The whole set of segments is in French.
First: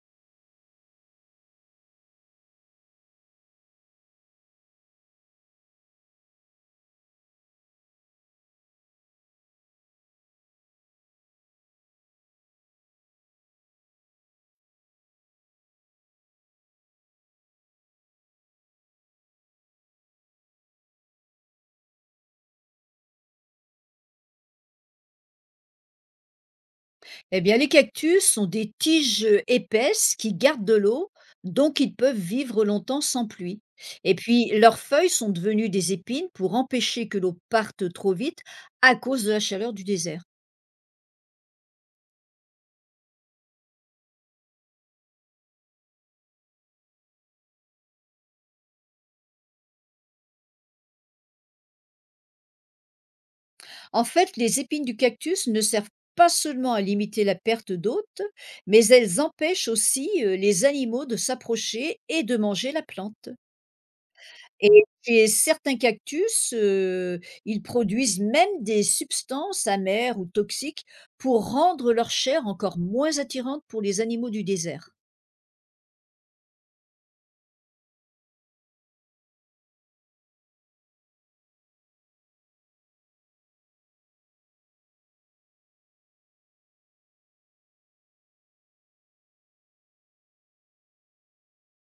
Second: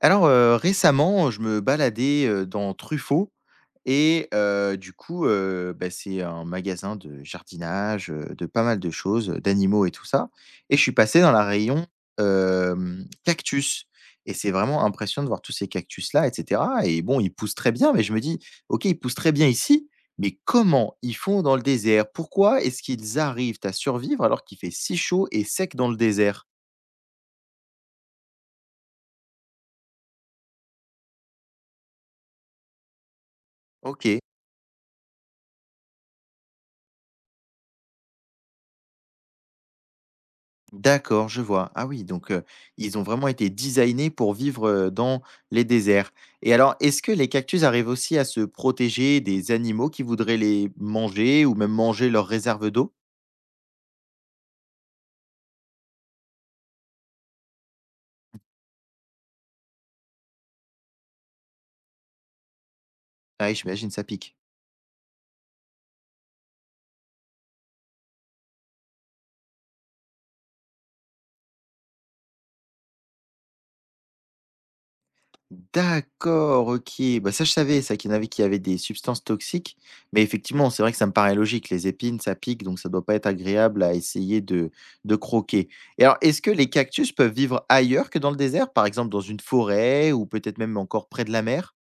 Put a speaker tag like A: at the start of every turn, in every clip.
A: Récemment, je me baladais, dans Truffaut et du coup, bah, c'est un magasin de jardinage, de pas mal de choses, d'animaux et tout ça, et je suis passé dans la rayon, cactus. Et c'est vraiment impressionnant de voir tous ces cactus-là et cetera, et bon, ils poussent très bien, mais je me dis: «OK, ils poussent très bien ici, mais comment ils font dans le désert? Pourquoi est-ce qu'ils arrivent à survivre alors qu'il fait si chaud et sec dans le désert?»
B: Eh bien, les cactus sont des tiges épaisses qui gardent de l'eau, donc ils peuvent vivre longtemps sans pluie. Et
A: OK.
B: puis, leurs feuilles sont devenues des épines pour empêcher que l'eau parte trop vite à cause de la chaleur du désert.
A: D'accord, je vois. Ah oui, donc ils ont vraiment été designés pour vivre, dans les déserts. Et alors, est-ce que les cactus arrivent aussi à se protéger des animaux qui voudraient les manger, ou même manger leurs réserves d'eau?
B: En fait, les épines du cactus ne servent pas seulement à limiter la perte d'hôtes, mais elles empêchent aussi les animaux de s'approcher et de manger la plante.
A: Ah oui, j'imagine ça pique.
B: Et chez certains cactus, ils produisent même des substances amères ou toxiques pour rendre leur chair encore moins attirante pour les animaux du désert.
A: D'accord, OK. Bah, ça je savais ça, qu'il y en avait qui avaient des substances toxiques, mais effectivement, c'est vrai que ça me paraît logique. Les épines, ça pique, donc ça doit pas être agréable à essayer de croquer. Et alors, est-ce que les cactus peuvent vivre ailleurs que dans le désert? Par exemple, dans une forêt ou peut-être même encore près de la mer?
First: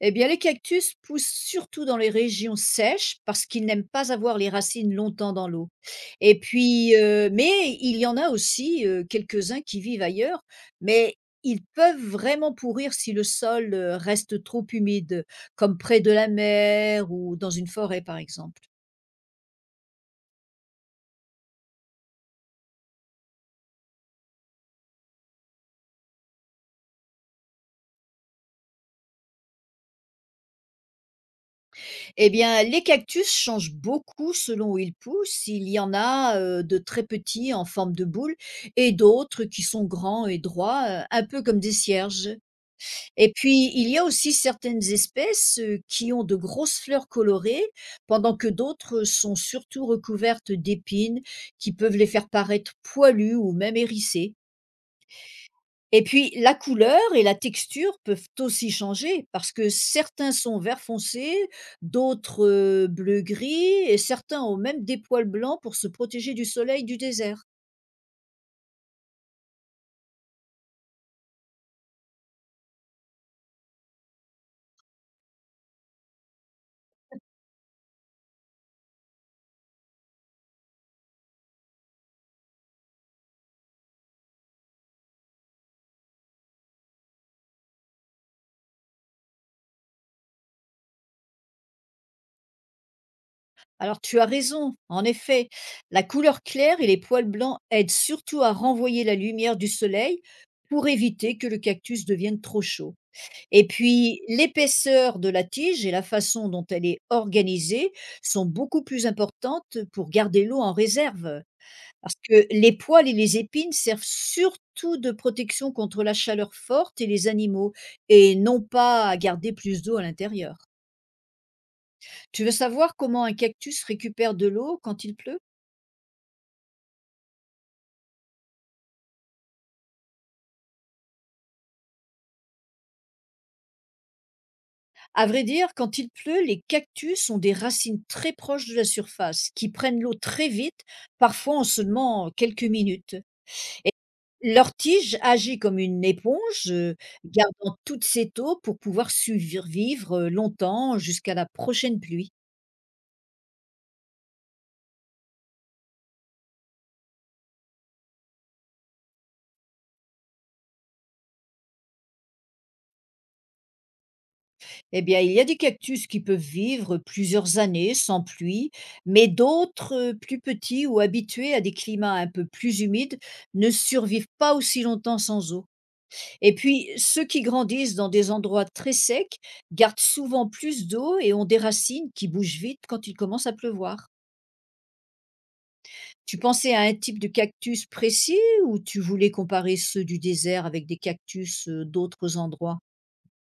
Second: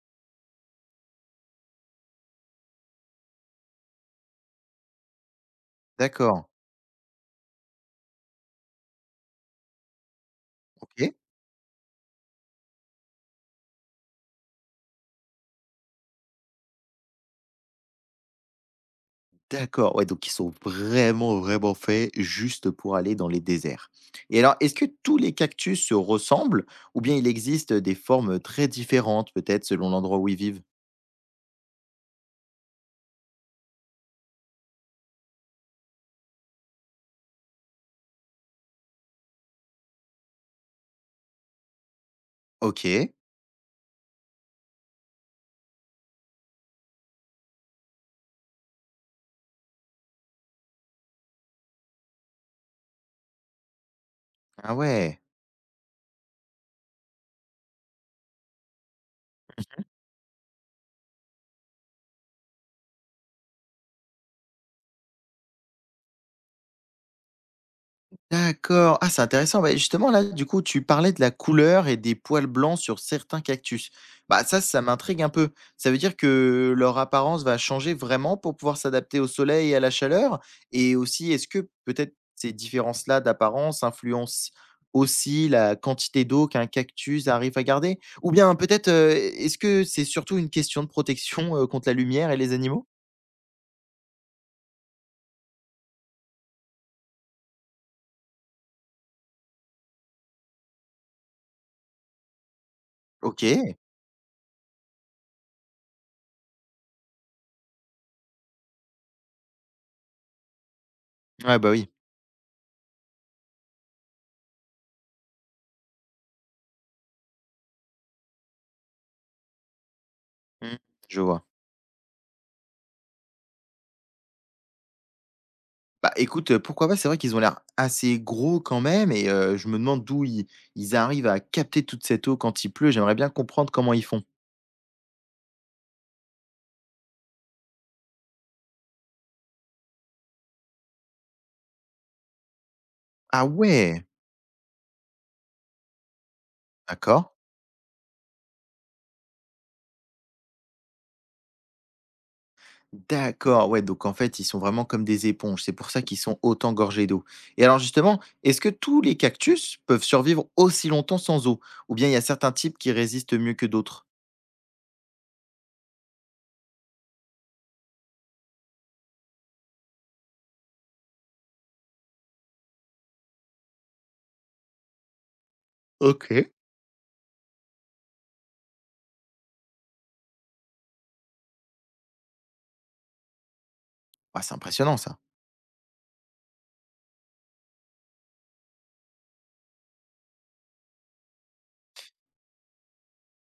B: Eh bien, les cactus poussent surtout dans les régions sèches parce qu'ils n'aiment pas avoir les racines longtemps dans l'eau. Et
A: D'accord,
B: puis, mais il y en a aussi, quelques-uns qui vivent ailleurs,
A: OK.
B: mais ils peuvent vraiment pourrir si le sol, reste trop humide, comme près de la mer ou dans une forêt, par exemple.
A: D'accord, ouais, donc ils sont vraiment, vraiment faits juste pour aller dans les déserts. Et alors, est-ce que tous les cactus se ressemblent, ou bien il existe des formes très différentes peut-être selon l'endroit où ils vivent?
B: Eh bien, les cactus changent beaucoup selon où ils poussent. Il y en a de très petits en forme de boule et d'autres qui sont grands et droits, un peu comme des cierges.
A: OK.
B: Et puis, il y a aussi certaines espèces qui ont de grosses fleurs colorées, pendant que d'autres sont surtout recouvertes d'épines qui peuvent les faire paraître poilues ou même hérissées.
A: Ah ouais.
B: Et puis la couleur et la texture peuvent aussi changer parce que certains sont vert foncé, d'autres, bleu gris, et certains ont même des poils blancs pour se protéger du soleil du désert.
A: D'accord. Ah, c'est intéressant. Bah, justement, là, du coup, tu parlais de la couleur et des poils blancs sur certains cactus. Bah, ça m'intrigue un peu. Ça veut dire que leur apparence va changer vraiment pour pouvoir s'adapter au soleil et à la chaleur? Et aussi, est-ce que peut-être ces différences-là d'apparence influencent aussi la quantité d'eau qu'un cactus arrive à garder? Ou bien peut-être, est-ce que c'est surtout une question de protection, contre la lumière et les animaux?
B: Alors tu as raison, en effet, la couleur claire et les poils blancs aident surtout à renvoyer la lumière du soleil pour éviter que le cactus devienne trop chaud.
A: Ok.
B: Et puis l'épaisseur de la tige et la façon dont elle est organisée sont beaucoup plus importantes pour garder l'eau en réserve.
A: Ah, bah oui.
B: Parce que les poils et les épines servent surtout de protection contre la chaleur forte et les animaux, et non pas à garder plus d'eau à l'intérieur.
A: Mm. Je vois.
B: Tu veux savoir comment un cactus récupère de l'eau quand il pleut.
A: Bah, écoute, pourquoi pas? C'est vrai qu'ils ont l'air assez gros quand même, et je me demande d'où ils arrivent à capter toute cette eau quand il pleut. J'aimerais bien comprendre comment ils font.
B: À vrai dire, quand il pleut, les cactus ont des racines très proches de la surface, qui prennent l'eau très vite, parfois en seulement quelques minutes.
A: Ah
B: Et
A: ouais!
B: leur tige agit comme une éponge,
A: D'accord.
B: gardant toute cette eau pour pouvoir survivre longtemps jusqu'à la prochaine pluie.
A: D'accord, ouais, donc en fait, ils sont vraiment comme des éponges. C'est pour ça qu'ils sont autant gorgés d'eau. Et alors justement, est-ce que tous les cactus peuvent survivre aussi longtemps sans eau? Ou bien il y a certains types qui résistent mieux que d'autres?
B: Eh bien, il y a des cactus qui peuvent vivre plusieurs années sans pluie, mais d'autres, plus petits ou habitués à des climats un peu plus humides, ne survivent pas aussi longtemps sans eau.
A: OK.
B: Et puis, ceux qui grandissent dans des endroits très secs gardent souvent plus d'eau et ont des racines qui bougent vite quand il commence à pleuvoir.
A: Ah, c'est impressionnant ça.
B: Tu pensais à un type de cactus précis ou tu voulais comparer ceux du désert avec des cactus d'autres endroits?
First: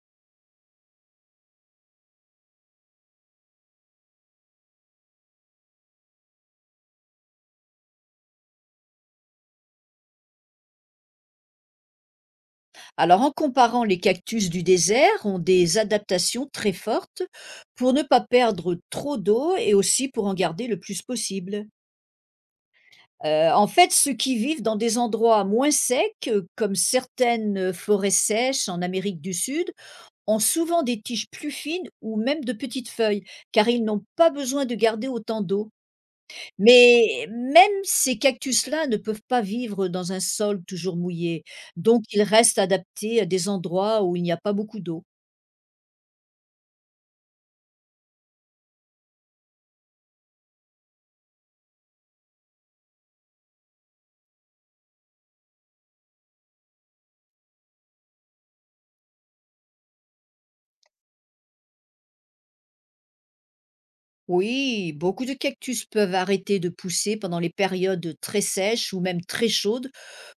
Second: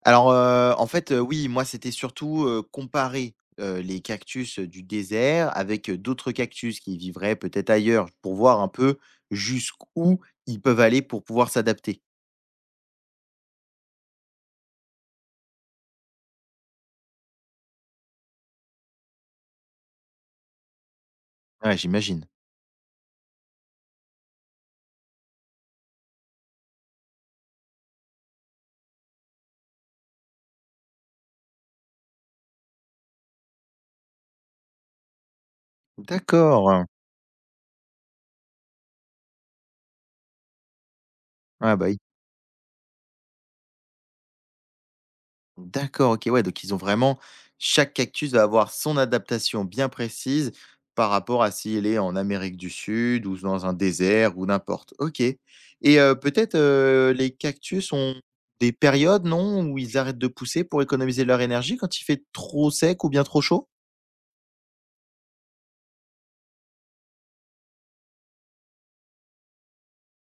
A: En fait, oui, moi, c'était surtout, comparer, les cactus, du désert avec, d'autres cactus qui vivraient peut-être ailleurs, pour voir un peu jusqu'où ils peuvent aller pour pouvoir s'adapter.
B: Alors, en comparant, les cactus du désert ont des adaptations très fortes pour ne pas perdre trop d'eau et aussi pour en garder le plus possible.
A: Ouais, j'imagine.
B: En fait, ceux qui vivent dans des endroits moins secs, comme certaines, forêts sèches en Amérique du Sud, ont souvent des tiges plus fines ou même de petites feuilles, car ils n'ont pas besoin de garder autant d'eau.
A: D'accord,
B: Mais même ces cactus-là ne peuvent pas vivre dans un sol toujours mouillé,
A: ah bah,
B: donc ils restent adaptés à des endroits où il n'y a pas beaucoup d'eau.
A: d'accord, OK, ouais, donc ils ont vraiment, chaque cactus va avoir son adaptation bien précise par rapport à s'il est en Amérique du Sud ou dans un désert ou n'importe. OK. Et peut-être, les cactus ont des périodes, non? Où ils arrêtent de pousser pour économiser leur énergie quand il fait trop sec ou bien trop chaud?
B: Oui, beaucoup de cactus peuvent arrêter de pousser pendant les périodes très sèches ou même très chaudes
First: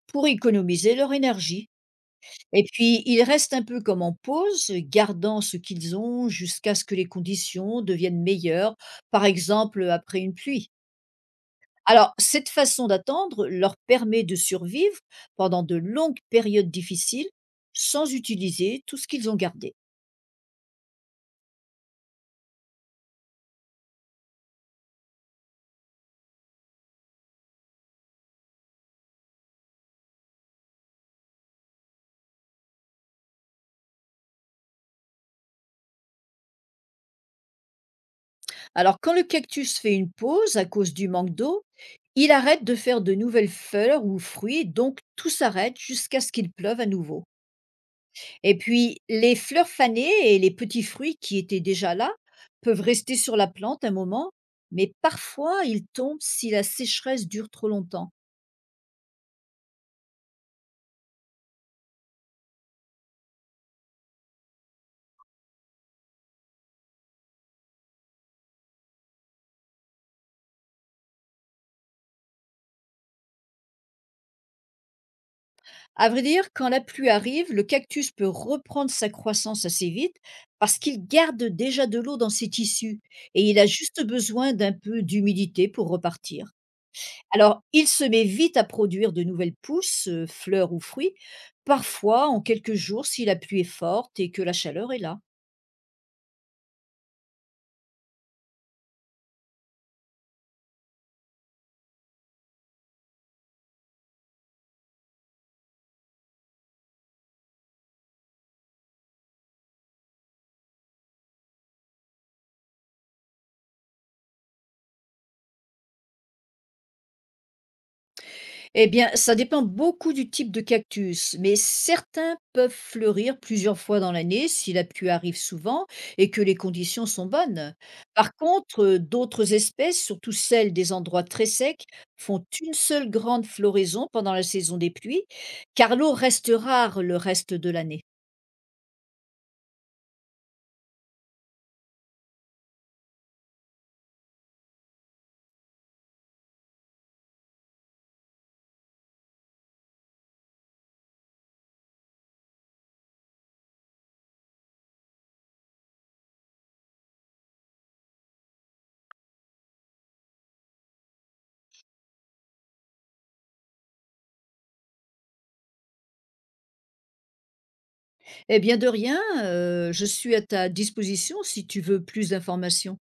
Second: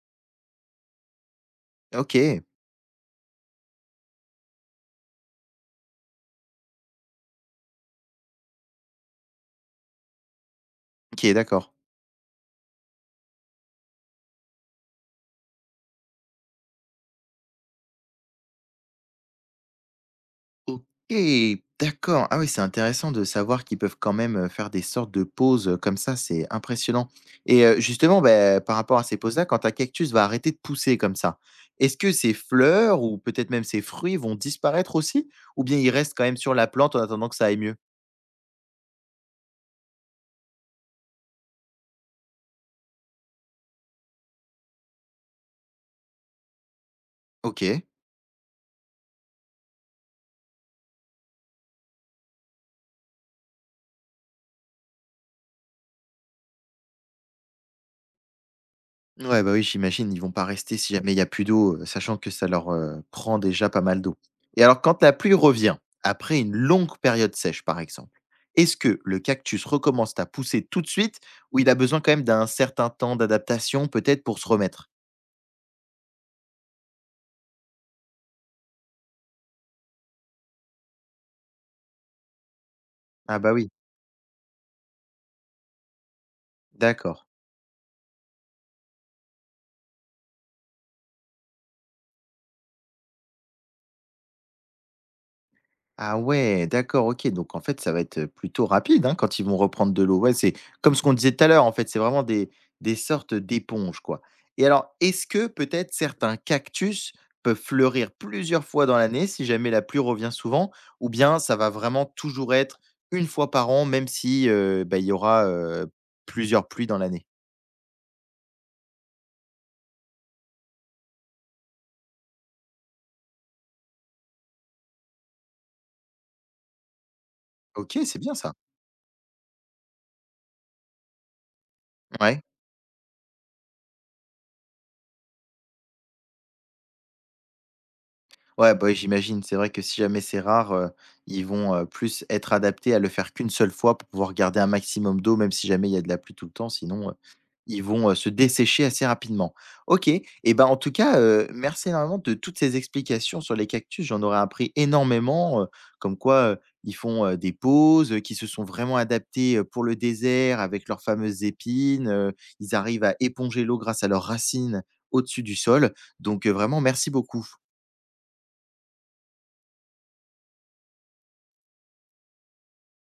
B: pour économiser leur énergie.
A: OK.
B: Et puis, ils restent un peu comme en pause, gardant ce qu'ils ont jusqu'à ce que les conditions deviennent meilleures, par exemple après une pluie.
A: OK, d'accord.
B: Alors, cette façon d'attendre leur permet de survivre pendant de longues périodes difficiles sans utiliser tout ce qu'ils ont gardé.
A: OK, d'accord. Ah oui, c'est intéressant de savoir qu'ils peuvent quand même, faire des sortes de pauses, comme ça, c'est impressionnant. Et justement, beh, par rapport à ces pauses-là, quand un cactus va arrêter de pousser comme ça, est-ce que ses fleurs ou peut-être même ses fruits vont disparaître aussi? Ou bien ils restent quand même sur la plante en attendant que ça aille mieux?
B: Alors, quand le cactus fait une pause à cause du manque d'eau, il arrête de faire de nouvelles fleurs ou fruits, donc tout s'arrête jusqu'à ce qu'il pleuve à nouveau.
A: OK.
B: Et puis, les fleurs fanées et les petits fruits qui étaient déjà là peuvent rester sur la plante un moment, mais parfois ils tombent si la sécheresse dure trop longtemps.
A: Ouais, bah, oui, j'imagine, ils vont pas rester si jamais il y a plus d'eau, sachant que ça leur, prend déjà pas mal d'eau. Et alors quand la pluie revient, après une longue période sèche par exemple, est-ce que le cactus recommence à pousser tout de suite, ou il a besoin quand même d'un certain temps d'adaptation peut-être pour se remettre?
B: À vrai dire, quand la pluie arrive, le cactus peut reprendre sa croissance assez vite parce qu'il garde déjà de l'eau dans ses tissus
A: Ah
B: et
A: bah,
B: il a
A: oui,
B: juste besoin d'un peu d'humidité pour repartir.
A: d'accord.
B: Alors, il se met vite à produire de nouvelles pousses, fleurs ou fruits, parfois en quelques jours si la pluie est forte et que la chaleur est là.
A: Ah ouais, d'accord, OK, donc en fait, ça va être plutôt rapide, hein, quand ils vont reprendre de l'eau. Ouais, c'est comme ce qu'on disait tout à l'heure, en fait, c'est vraiment des sortes d'éponges, quoi. Et alors, est-ce que peut-être certains cactus peuvent fleurir plusieurs fois dans l'année si jamais la pluie revient souvent? Ou bien ça va vraiment toujours être une fois par an, même si, bah, il y aura, plusieurs pluies dans l'année?
B: Eh bien, ça dépend beaucoup du type de cactus, mais certains peuvent fleurir plusieurs fois dans l'année si la pluie arrive souvent et que les conditions sont bonnes.
A: OK, c'est bien
B: Par
A: ça.
B: contre, d'autres espèces, surtout celles des endroits très secs,
A: Ouais.
B: font une seule grande floraison pendant la saison des pluies, car l'eau reste rare le reste de l'année.
A: Ouais, bah, oui, j'imagine. C'est vrai que si jamais c'est rare, ils vont, plus être adaptés à le faire qu'une seule fois pour pouvoir garder un maximum d'eau, même si jamais il y a de la pluie tout le temps, sinon, ils vont, se dessécher assez rapidement. OK, et ben en tout cas, merci énormément de toutes ces explications sur les cactus. J'en aurais appris énormément, comme quoi, ils font, des pauses, qu'ils se sont vraiment adaptés, pour le désert avec leurs fameuses épines, ils arrivent à éponger l'eau grâce à leurs racines au-dessus du sol. Donc, vraiment merci beaucoup.
B: Eh bien de rien, je suis à ta disposition si tu veux plus d'informations.